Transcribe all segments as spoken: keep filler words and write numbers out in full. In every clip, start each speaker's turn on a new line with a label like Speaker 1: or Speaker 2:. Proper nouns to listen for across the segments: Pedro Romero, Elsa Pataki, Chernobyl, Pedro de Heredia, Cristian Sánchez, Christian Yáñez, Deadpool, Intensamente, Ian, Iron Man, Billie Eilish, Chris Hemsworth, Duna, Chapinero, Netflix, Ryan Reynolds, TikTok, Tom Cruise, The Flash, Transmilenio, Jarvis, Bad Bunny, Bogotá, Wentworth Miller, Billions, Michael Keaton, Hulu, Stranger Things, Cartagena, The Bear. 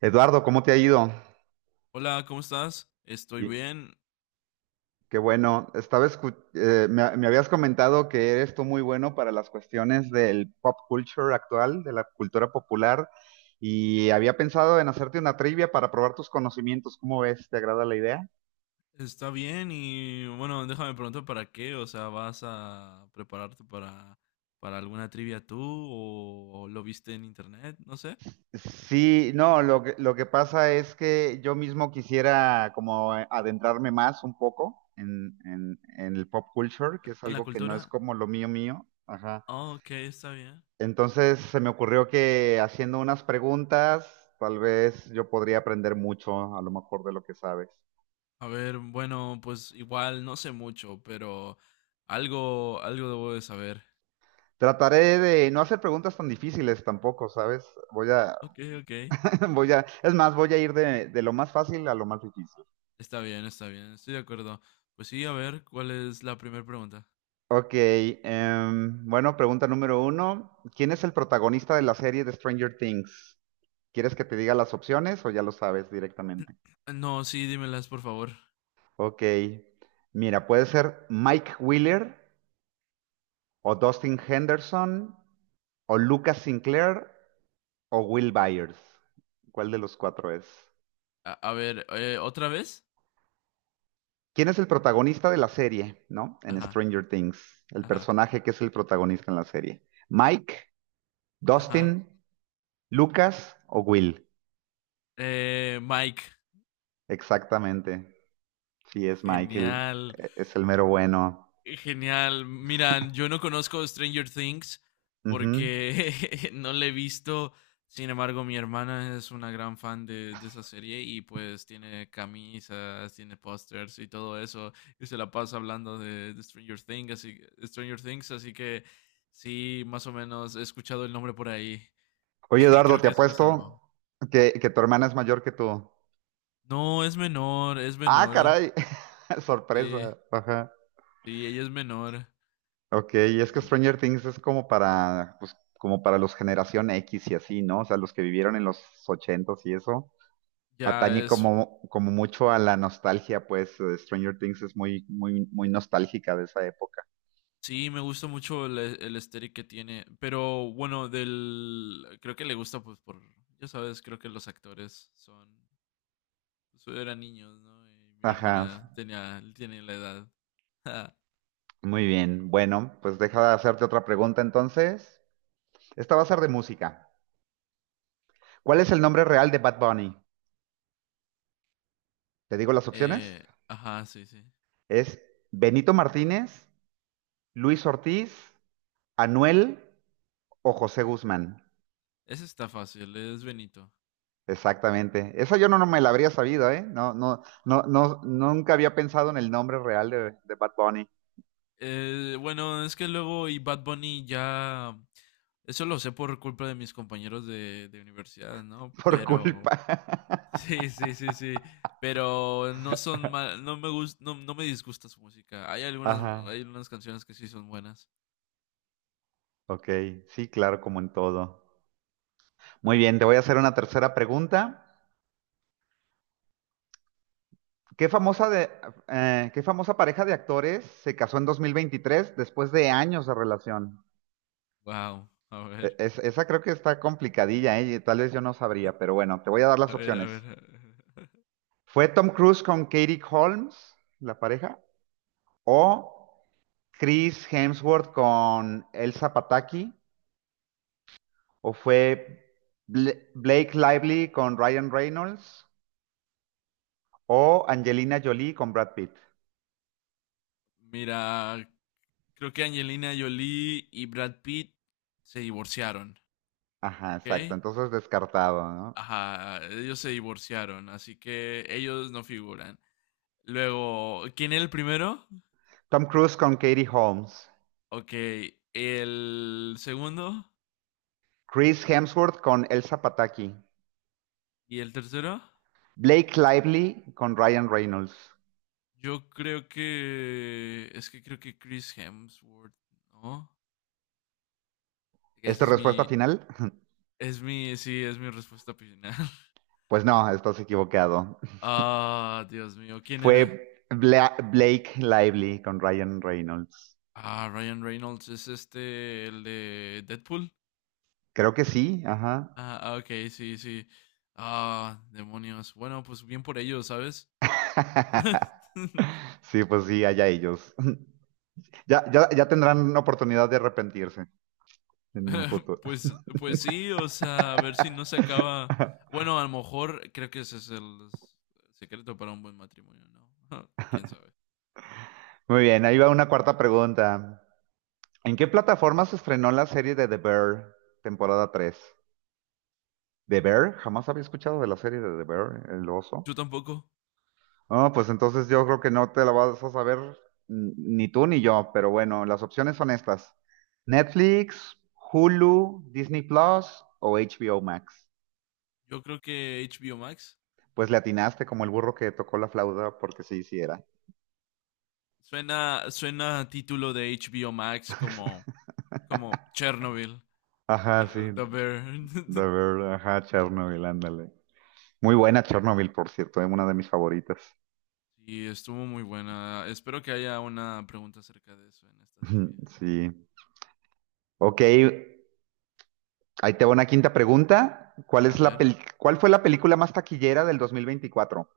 Speaker 1: Eduardo, ¿cómo te ha ido?
Speaker 2: Hola, ¿cómo estás? Estoy
Speaker 1: Y
Speaker 2: bien,
Speaker 1: qué bueno, estaba escu- eh, me, me habías comentado que eres tú muy bueno para las cuestiones del pop culture actual, de la cultura popular, y había pensado en hacerte una trivia para probar tus conocimientos. ¿Cómo ves? ¿Te agrada la idea?
Speaker 2: está bien. Y bueno, déjame preguntar para qué, o sea, ¿vas a prepararte para, para alguna trivia tú o, o lo viste en internet? No sé,
Speaker 1: Sí, no, lo que, lo que pasa es que yo mismo quisiera como adentrarme más un poco en, en, en el pop culture, que es
Speaker 2: en la
Speaker 1: algo que no es
Speaker 2: cultura.
Speaker 1: como lo mío mío. Ajá.
Speaker 2: Ah, ok, está bien.
Speaker 1: Entonces se me ocurrió que haciendo unas preguntas, tal vez yo podría aprender mucho, a lo mejor de lo que sabes.
Speaker 2: A ver, bueno, pues igual no sé mucho, pero algo, algo debo de saber.
Speaker 1: Trataré de no hacer preguntas tan difíciles tampoco, ¿sabes? Voy a,
Speaker 2: Ok, ok,
Speaker 1: voy a, es más, voy a ir de, de lo más fácil a lo más difícil.
Speaker 2: está bien, está bien, estoy de acuerdo. Pues sí, a ver, ¿cuál es la primera pregunta?
Speaker 1: Ok, em, bueno, pregunta número uno. ¿Quién es el protagonista de la serie de Stranger Things? ¿Quieres que te diga las opciones o ya lo sabes directamente?
Speaker 2: No, sí, dímelas, por favor.
Speaker 1: Ok, mira, puede ser Mike Wheeler, o Dustin Henderson, o Lucas Sinclair, o Will Byers. ¿Cuál de los cuatro es?
Speaker 2: A, a ver, eh, ¿otra vez?
Speaker 1: ¿Quién es el protagonista de la serie, no? En
Speaker 2: Ajá.
Speaker 1: Stranger Things, el
Speaker 2: Ajá,
Speaker 1: personaje que es el protagonista en la serie. Mike,
Speaker 2: ajá.
Speaker 1: Dustin, Lucas o Will.
Speaker 2: Eh, Mike,
Speaker 1: Exactamente. Sí, es Michael.
Speaker 2: genial,
Speaker 1: Es el mero bueno.
Speaker 2: genial. Miran, yo no conozco Stranger Things
Speaker 1: Ujú.
Speaker 2: porque no le he visto. Sin embargo, mi hermana es una gran fan de, de esa serie y pues tiene camisas, tiene pósters y todo eso. Y se la pasa hablando de, de Stranger Things, así, Stranger Things, así que sí, más o menos he escuchado el nombre por ahí.
Speaker 1: Oye,
Speaker 2: Y
Speaker 1: Eduardo,
Speaker 2: creo
Speaker 1: te
Speaker 2: que eso me salvó.
Speaker 1: apuesto que, que tu hermana es mayor que tú.
Speaker 2: No, es menor, es
Speaker 1: Ah,
Speaker 2: menor.
Speaker 1: caray.
Speaker 2: Sí,
Speaker 1: Sorpresa. Ajá.
Speaker 2: sí, ella es menor.
Speaker 1: Ok, y es que
Speaker 2: Sí,
Speaker 1: Stranger Things es como para, pues, como para los generación X y así, ¿no? O sea, los que vivieron en los ochentas y eso.
Speaker 2: ya
Speaker 1: Atañe
Speaker 2: es,
Speaker 1: como, como mucho a la nostalgia, pues eh, Stranger Things es muy, muy, muy nostálgica de esa época.
Speaker 2: sí, me gusta mucho el, e, el aesthetic que tiene, pero bueno, del, creo que le gusta pues por, ya sabes, creo que los actores son, pues, eran niños, ¿no? Y mi
Speaker 1: Ajá,
Speaker 2: hermana tenía, tiene la edad.
Speaker 1: muy bien. Bueno, pues deja de hacerte otra pregunta entonces. Esta va a ser de música. ¿Cuál es el nombre real de Bad Bunny? Te digo las opciones.
Speaker 2: Eh, ajá, sí, sí.
Speaker 1: Es Benito Martínez, Luis Ortiz, Anuel o José Guzmán.
Speaker 2: Ese está fácil, es Benito.
Speaker 1: Exactamente. Esa yo no, no me la habría sabido, ¿eh? No, no, no, no, nunca había pensado en el nombre real de, de Bad Bunny
Speaker 2: Eh, bueno, es que luego y Bad Bunny ya, eso lo sé por culpa de mis compañeros de, de universidad, ¿no?
Speaker 1: por culpa.
Speaker 2: Pero sí, sí, sí, sí. Pero no son mal, no me gus- no, no me disgusta su música. Hay algunas,
Speaker 1: Ajá.
Speaker 2: hay algunas canciones que sí son buenas.
Speaker 1: Ok, sí, claro, como en todo. Muy bien, te voy a hacer una tercera pregunta. ¿Qué famosa de, eh, qué famosa pareja de actores se casó en dos mil veintitrés después de años de relación?
Speaker 2: Wow, a
Speaker 1: E-
Speaker 2: ver,
Speaker 1: es- esa creo que está complicadilla, ¿eh? Y tal vez yo no sabría, pero bueno, te voy a dar
Speaker 2: a
Speaker 1: las
Speaker 2: ver, a ver.
Speaker 1: opciones.
Speaker 2: A ver.
Speaker 1: ¿Fue Tom Cruise con Katie Holmes, la pareja? ¿O Chris Hemsworth con Elsa Pataki? ¿O fue Bla- Blake Lively con Ryan Reynolds? ¿O Angelina Jolie con Brad Pitt?
Speaker 2: Mira, creo que Angelina Jolie y Brad Pitt se divorciaron,
Speaker 1: Ajá, exacto.
Speaker 2: ¿ok?
Speaker 1: Entonces descartado, ¿no?
Speaker 2: Ajá, ellos se divorciaron, así que ellos no figuran. Luego, ¿quién era el primero?
Speaker 1: Tom Cruise con Katie Holmes.
Speaker 2: Ok, el segundo
Speaker 1: Chris Hemsworth con Elsa Pataki.
Speaker 2: y el tercero.
Speaker 1: Blake Lively con Ryan Reynolds.
Speaker 2: Yo creo que es que Creo que Chris Hemsworth, ¿no?
Speaker 1: ¿Es
Speaker 2: Esa
Speaker 1: tu
Speaker 2: es
Speaker 1: respuesta
Speaker 2: mi,
Speaker 1: final?
Speaker 2: es mi, sí, es mi respuesta final.
Speaker 1: Pues no, estás equivocado.
Speaker 2: Ah, Dios mío, ¿quién era?
Speaker 1: Fue Bla- Blake Lively con Ryan Reynolds.
Speaker 2: Ah, Ryan Reynolds es este, el de Deadpool.
Speaker 1: Creo que sí, ajá.
Speaker 2: Ah, ah, ok, sí, sí. Ah, demonios. Bueno, pues bien por ellos, ¿sabes?
Speaker 1: Sí, pues sí, allá ellos. Ya, ya, ya tendrán oportunidad de arrepentirse en un futuro.
Speaker 2: Pues, pues sí, o sea, a ver si no se acaba. Bueno, a lo mejor creo que ese es el secreto para un buen matrimonio, ¿no? ¿Quién sabe?
Speaker 1: Muy bien, ahí va una cuarta pregunta. ¿En qué plataforma se estrenó la serie de The Bear, temporada tres? ¿The Bear? Jamás había escuchado de la serie de The Bear, el oso.
Speaker 2: Yo tampoco.
Speaker 1: Ah, pues entonces yo creo que no te la vas a saber n- ni tú ni yo, pero bueno, las opciones son estas. Netflix, Hulu, Disney Plus o H B O Max.
Speaker 2: Yo creo que H B O Max.
Speaker 1: Pues le atinaste como el burro que tocó la flauta porque sí, sí era.
Speaker 2: Suena, suena a título de H B O Max, como como Chernobyl.
Speaker 1: Ajá, sí,
Speaker 2: The Bear.
Speaker 1: de ver, ajá, Chernobyl, ándale. Muy buena Chernobyl, por cierto, es una de mis favoritas.
Speaker 2: Y estuvo muy buena. Espero que haya una pregunta acerca de eso en esta trivia.
Speaker 1: Sí. Ok, ahí te va una quinta pregunta. ¿Cuál
Speaker 2: A
Speaker 1: es la
Speaker 2: ver,
Speaker 1: peli, cuál fue la película más taquillera del dos mil veinticuatro?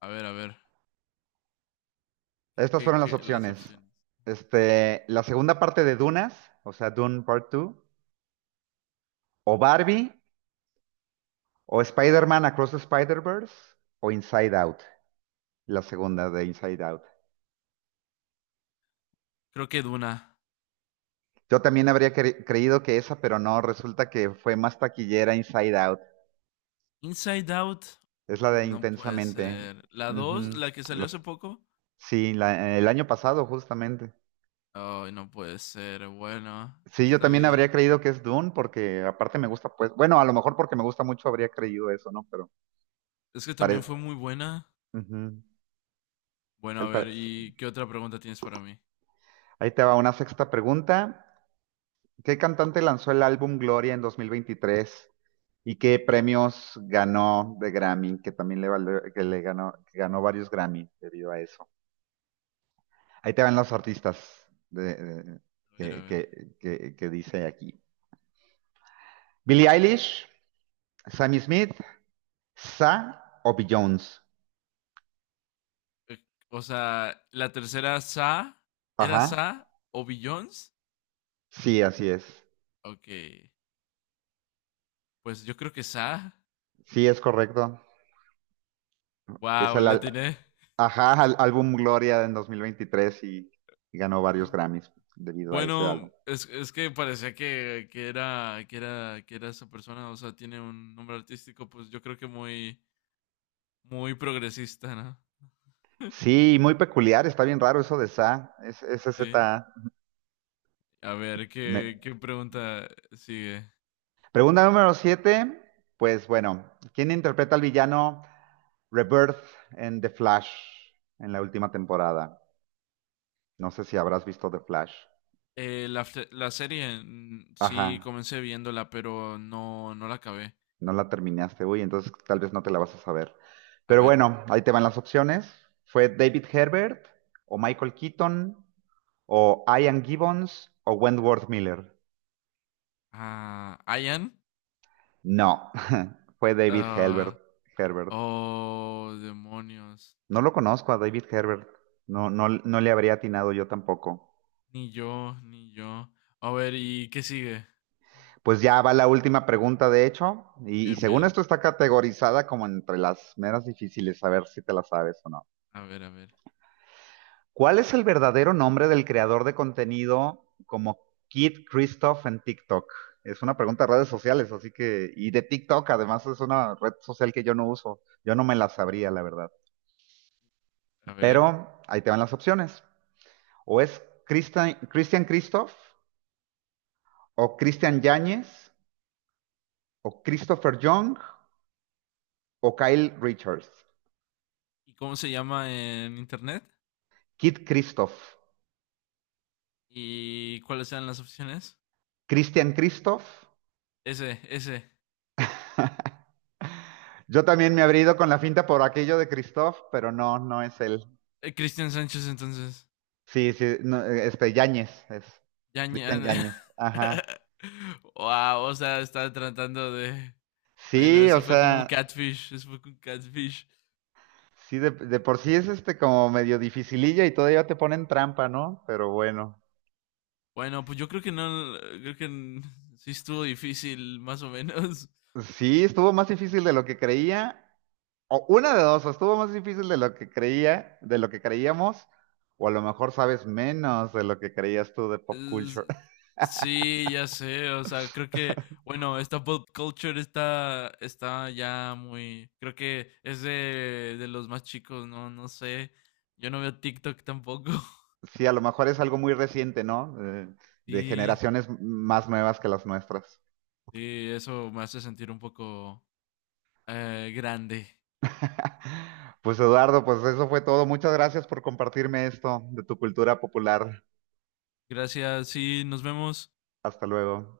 Speaker 2: a ver, a ver. ¿Qué,
Speaker 1: Estas
Speaker 2: qué,
Speaker 1: fueron las
Speaker 2: qué- las
Speaker 1: opciones.
Speaker 2: opciones?
Speaker 1: Este, la segunda parte de Dunas, o sea, Dune Part dos, o Barbie, o Spider-Man Across the Spider-Verse, o Inside Out. La segunda de Inside Out.
Speaker 2: Creo que Duna.
Speaker 1: Yo también habría cre- creído que esa, pero no, resulta que fue más taquillera Inside Out.
Speaker 2: Inside Out.
Speaker 1: Es la de
Speaker 2: No puede
Speaker 1: Intensamente.
Speaker 2: ser. La dos,
Speaker 1: Ujú.
Speaker 2: la que salió
Speaker 1: Los-
Speaker 2: hace poco.
Speaker 1: sí, la- el año pasado justamente.
Speaker 2: Ay, no puede ser. Bueno,
Speaker 1: Sí, yo
Speaker 2: está
Speaker 1: también habría
Speaker 2: bien.
Speaker 1: creído que es Dune porque aparte me gusta, pues, bueno, a lo mejor porque me gusta mucho habría creído eso, ¿no? Pero
Speaker 2: Es que también
Speaker 1: parece...
Speaker 2: fue muy buena. Bueno, a ver, ¿y qué otra pregunta tienes para mí?
Speaker 1: Ahí te va una sexta pregunta. ¿Qué cantante lanzó el álbum Gloria en dos mil veintitrés? ¿Y qué premios ganó de Grammy? Que también le valió- que le ganó, que ganó varios Grammy debido a eso. Ahí te van los artistas de- de-
Speaker 2: A ver, a
Speaker 1: que,
Speaker 2: ver.
Speaker 1: que- que- que dice aquí. Billie Eilish, Sammy Smith, Sa o Jones.
Speaker 2: Eh, O sea, la tercera Sa, ¿era
Speaker 1: Ajá.
Speaker 2: Sa o Billions?
Speaker 1: Sí, así es.
Speaker 2: Ok, pues yo creo que Sa.
Speaker 1: Sí, es correcto. Es
Speaker 2: Wow,
Speaker 1: el
Speaker 2: la
Speaker 1: al-
Speaker 2: atiné.
Speaker 1: ajá, al- álbum Gloria en dos mil veintitrés y, y ganó varios
Speaker 2: Mm,
Speaker 1: Grammys debido a ese álbum.
Speaker 2: Bueno, es, es que parecía que, que era, que era, que era esa persona, o sea, tiene un nombre artístico, pues yo creo que muy, muy progresista, ¿no?
Speaker 1: Sí, muy peculiar, está bien raro eso de Sa, es, ese Z.
Speaker 2: Sí.
Speaker 1: A.
Speaker 2: A ver,
Speaker 1: Me-
Speaker 2: ¿qué, qué pregunta sigue?
Speaker 1: Pregunta número siete. Pues bueno, ¿quién interpreta al villano Rebirth en The Flash, en la última temporada? No sé si habrás visto The Flash.
Speaker 2: Eh, la, fe- la serie mm, sí
Speaker 1: Ajá,
Speaker 2: comencé viéndola, pero no, no la acabé.
Speaker 1: no la terminaste. Uy, entonces tal vez no te la vas a saber.
Speaker 2: A
Speaker 1: Pero
Speaker 2: ver.
Speaker 1: bueno, ahí te van las opciones. Fue David Herbert o Michael Keaton o Ian Gibbons o Wentworth Miller.
Speaker 2: Ah, Ian.
Speaker 1: No, fue David Herbert.
Speaker 2: Ah,
Speaker 1: Herbert.
Speaker 2: oh, demonios.
Speaker 1: No lo conozco a David Herbert. No, no, no le habría atinado yo tampoco.
Speaker 2: Ni yo, ni yo. A ver, ¿y qué sigue?
Speaker 1: Pues ya va la última pregunta, de hecho, y, y
Speaker 2: Bien,
Speaker 1: según
Speaker 2: bien.
Speaker 1: esto está categorizada como entre las menos difíciles, a ver si te la sabes o no.
Speaker 2: A ver, a ver,
Speaker 1: ¿Cuál es el verdadero nombre del creador de contenido como Kid Christoph en TikTok? Es una pregunta de redes sociales, así que, y de TikTok, además es una red social que yo no uso, yo no me la sabría, la verdad.
Speaker 2: a ver.
Speaker 1: Pero ahí te van las opciones. O es Christian, Christian Christoph, o Christian Yáñez, o Christopher Young, o Kyle Richards.
Speaker 2: ¿Y cómo se llama en internet?
Speaker 1: Kid Christoph.
Speaker 2: ¿Y cuáles eran las opciones?
Speaker 1: Christian Christoph.
Speaker 2: Ese, ese.
Speaker 1: Yo también me habría ido con la finta por aquello de Christoph, pero no, no es él.
Speaker 2: Eh, Cristian Sánchez, entonces.
Speaker 1: Sí, sí, no, este, Yáñez, es
Speaker 2: Ya,
Speaker 1: Cristian
Speaker 2: ña-
Speaker 1: Yáñez. Ajá.
Speaker 2: Wow, o sea, está tratando de. Bueno,
Speaker 1: Sí, o
Speaker 2: eso fue
Speaker 1: sea,
Speaker 2: como un catfish. Eso fue como un catfish.
Speaker 1: sí, de, de por sí es este como medio dificililla y todavía te ponen trampa, ¿no? Pero bueno.
Speaker 2: Bueno, pues yo creo que no. Creo que n- sí estuvo difícil, más o menos.
Speaker 1: Sí, estuvo más difícil de lo que creía. O una de dos, o estuvo más difícil de lo que creía, de lo que creíamos, o a lo mejor sabes menos de lo que creías tú de pop
Speaker 2: Es-
Speaker 1: culture.
Speaker 2: sí, ya sé. O sea, creo que. Bueno, esta pop culture está. Está ya muy. Creo que es de, de los más chicos, ¿no? No sé. Yo no veo TikTok tampoco.
Speaker 1: Sí, a lo mejor es algo muy reciente, ¿no? Eh, de
Speaker 2: Sí.
Speaker 1: generaciones más nuevas que las nuestras.
Speaker 2: Sí, eso me hace sentir un poco, Eh, grande.
Speaker 1: Pues Eduardo, pues eso fue todo. Muchas gracias por compartirme esto de tu cultura popular.
Speaker 2: Gracias. Sí, nos vemos.
Speaker 1: Hasta luego.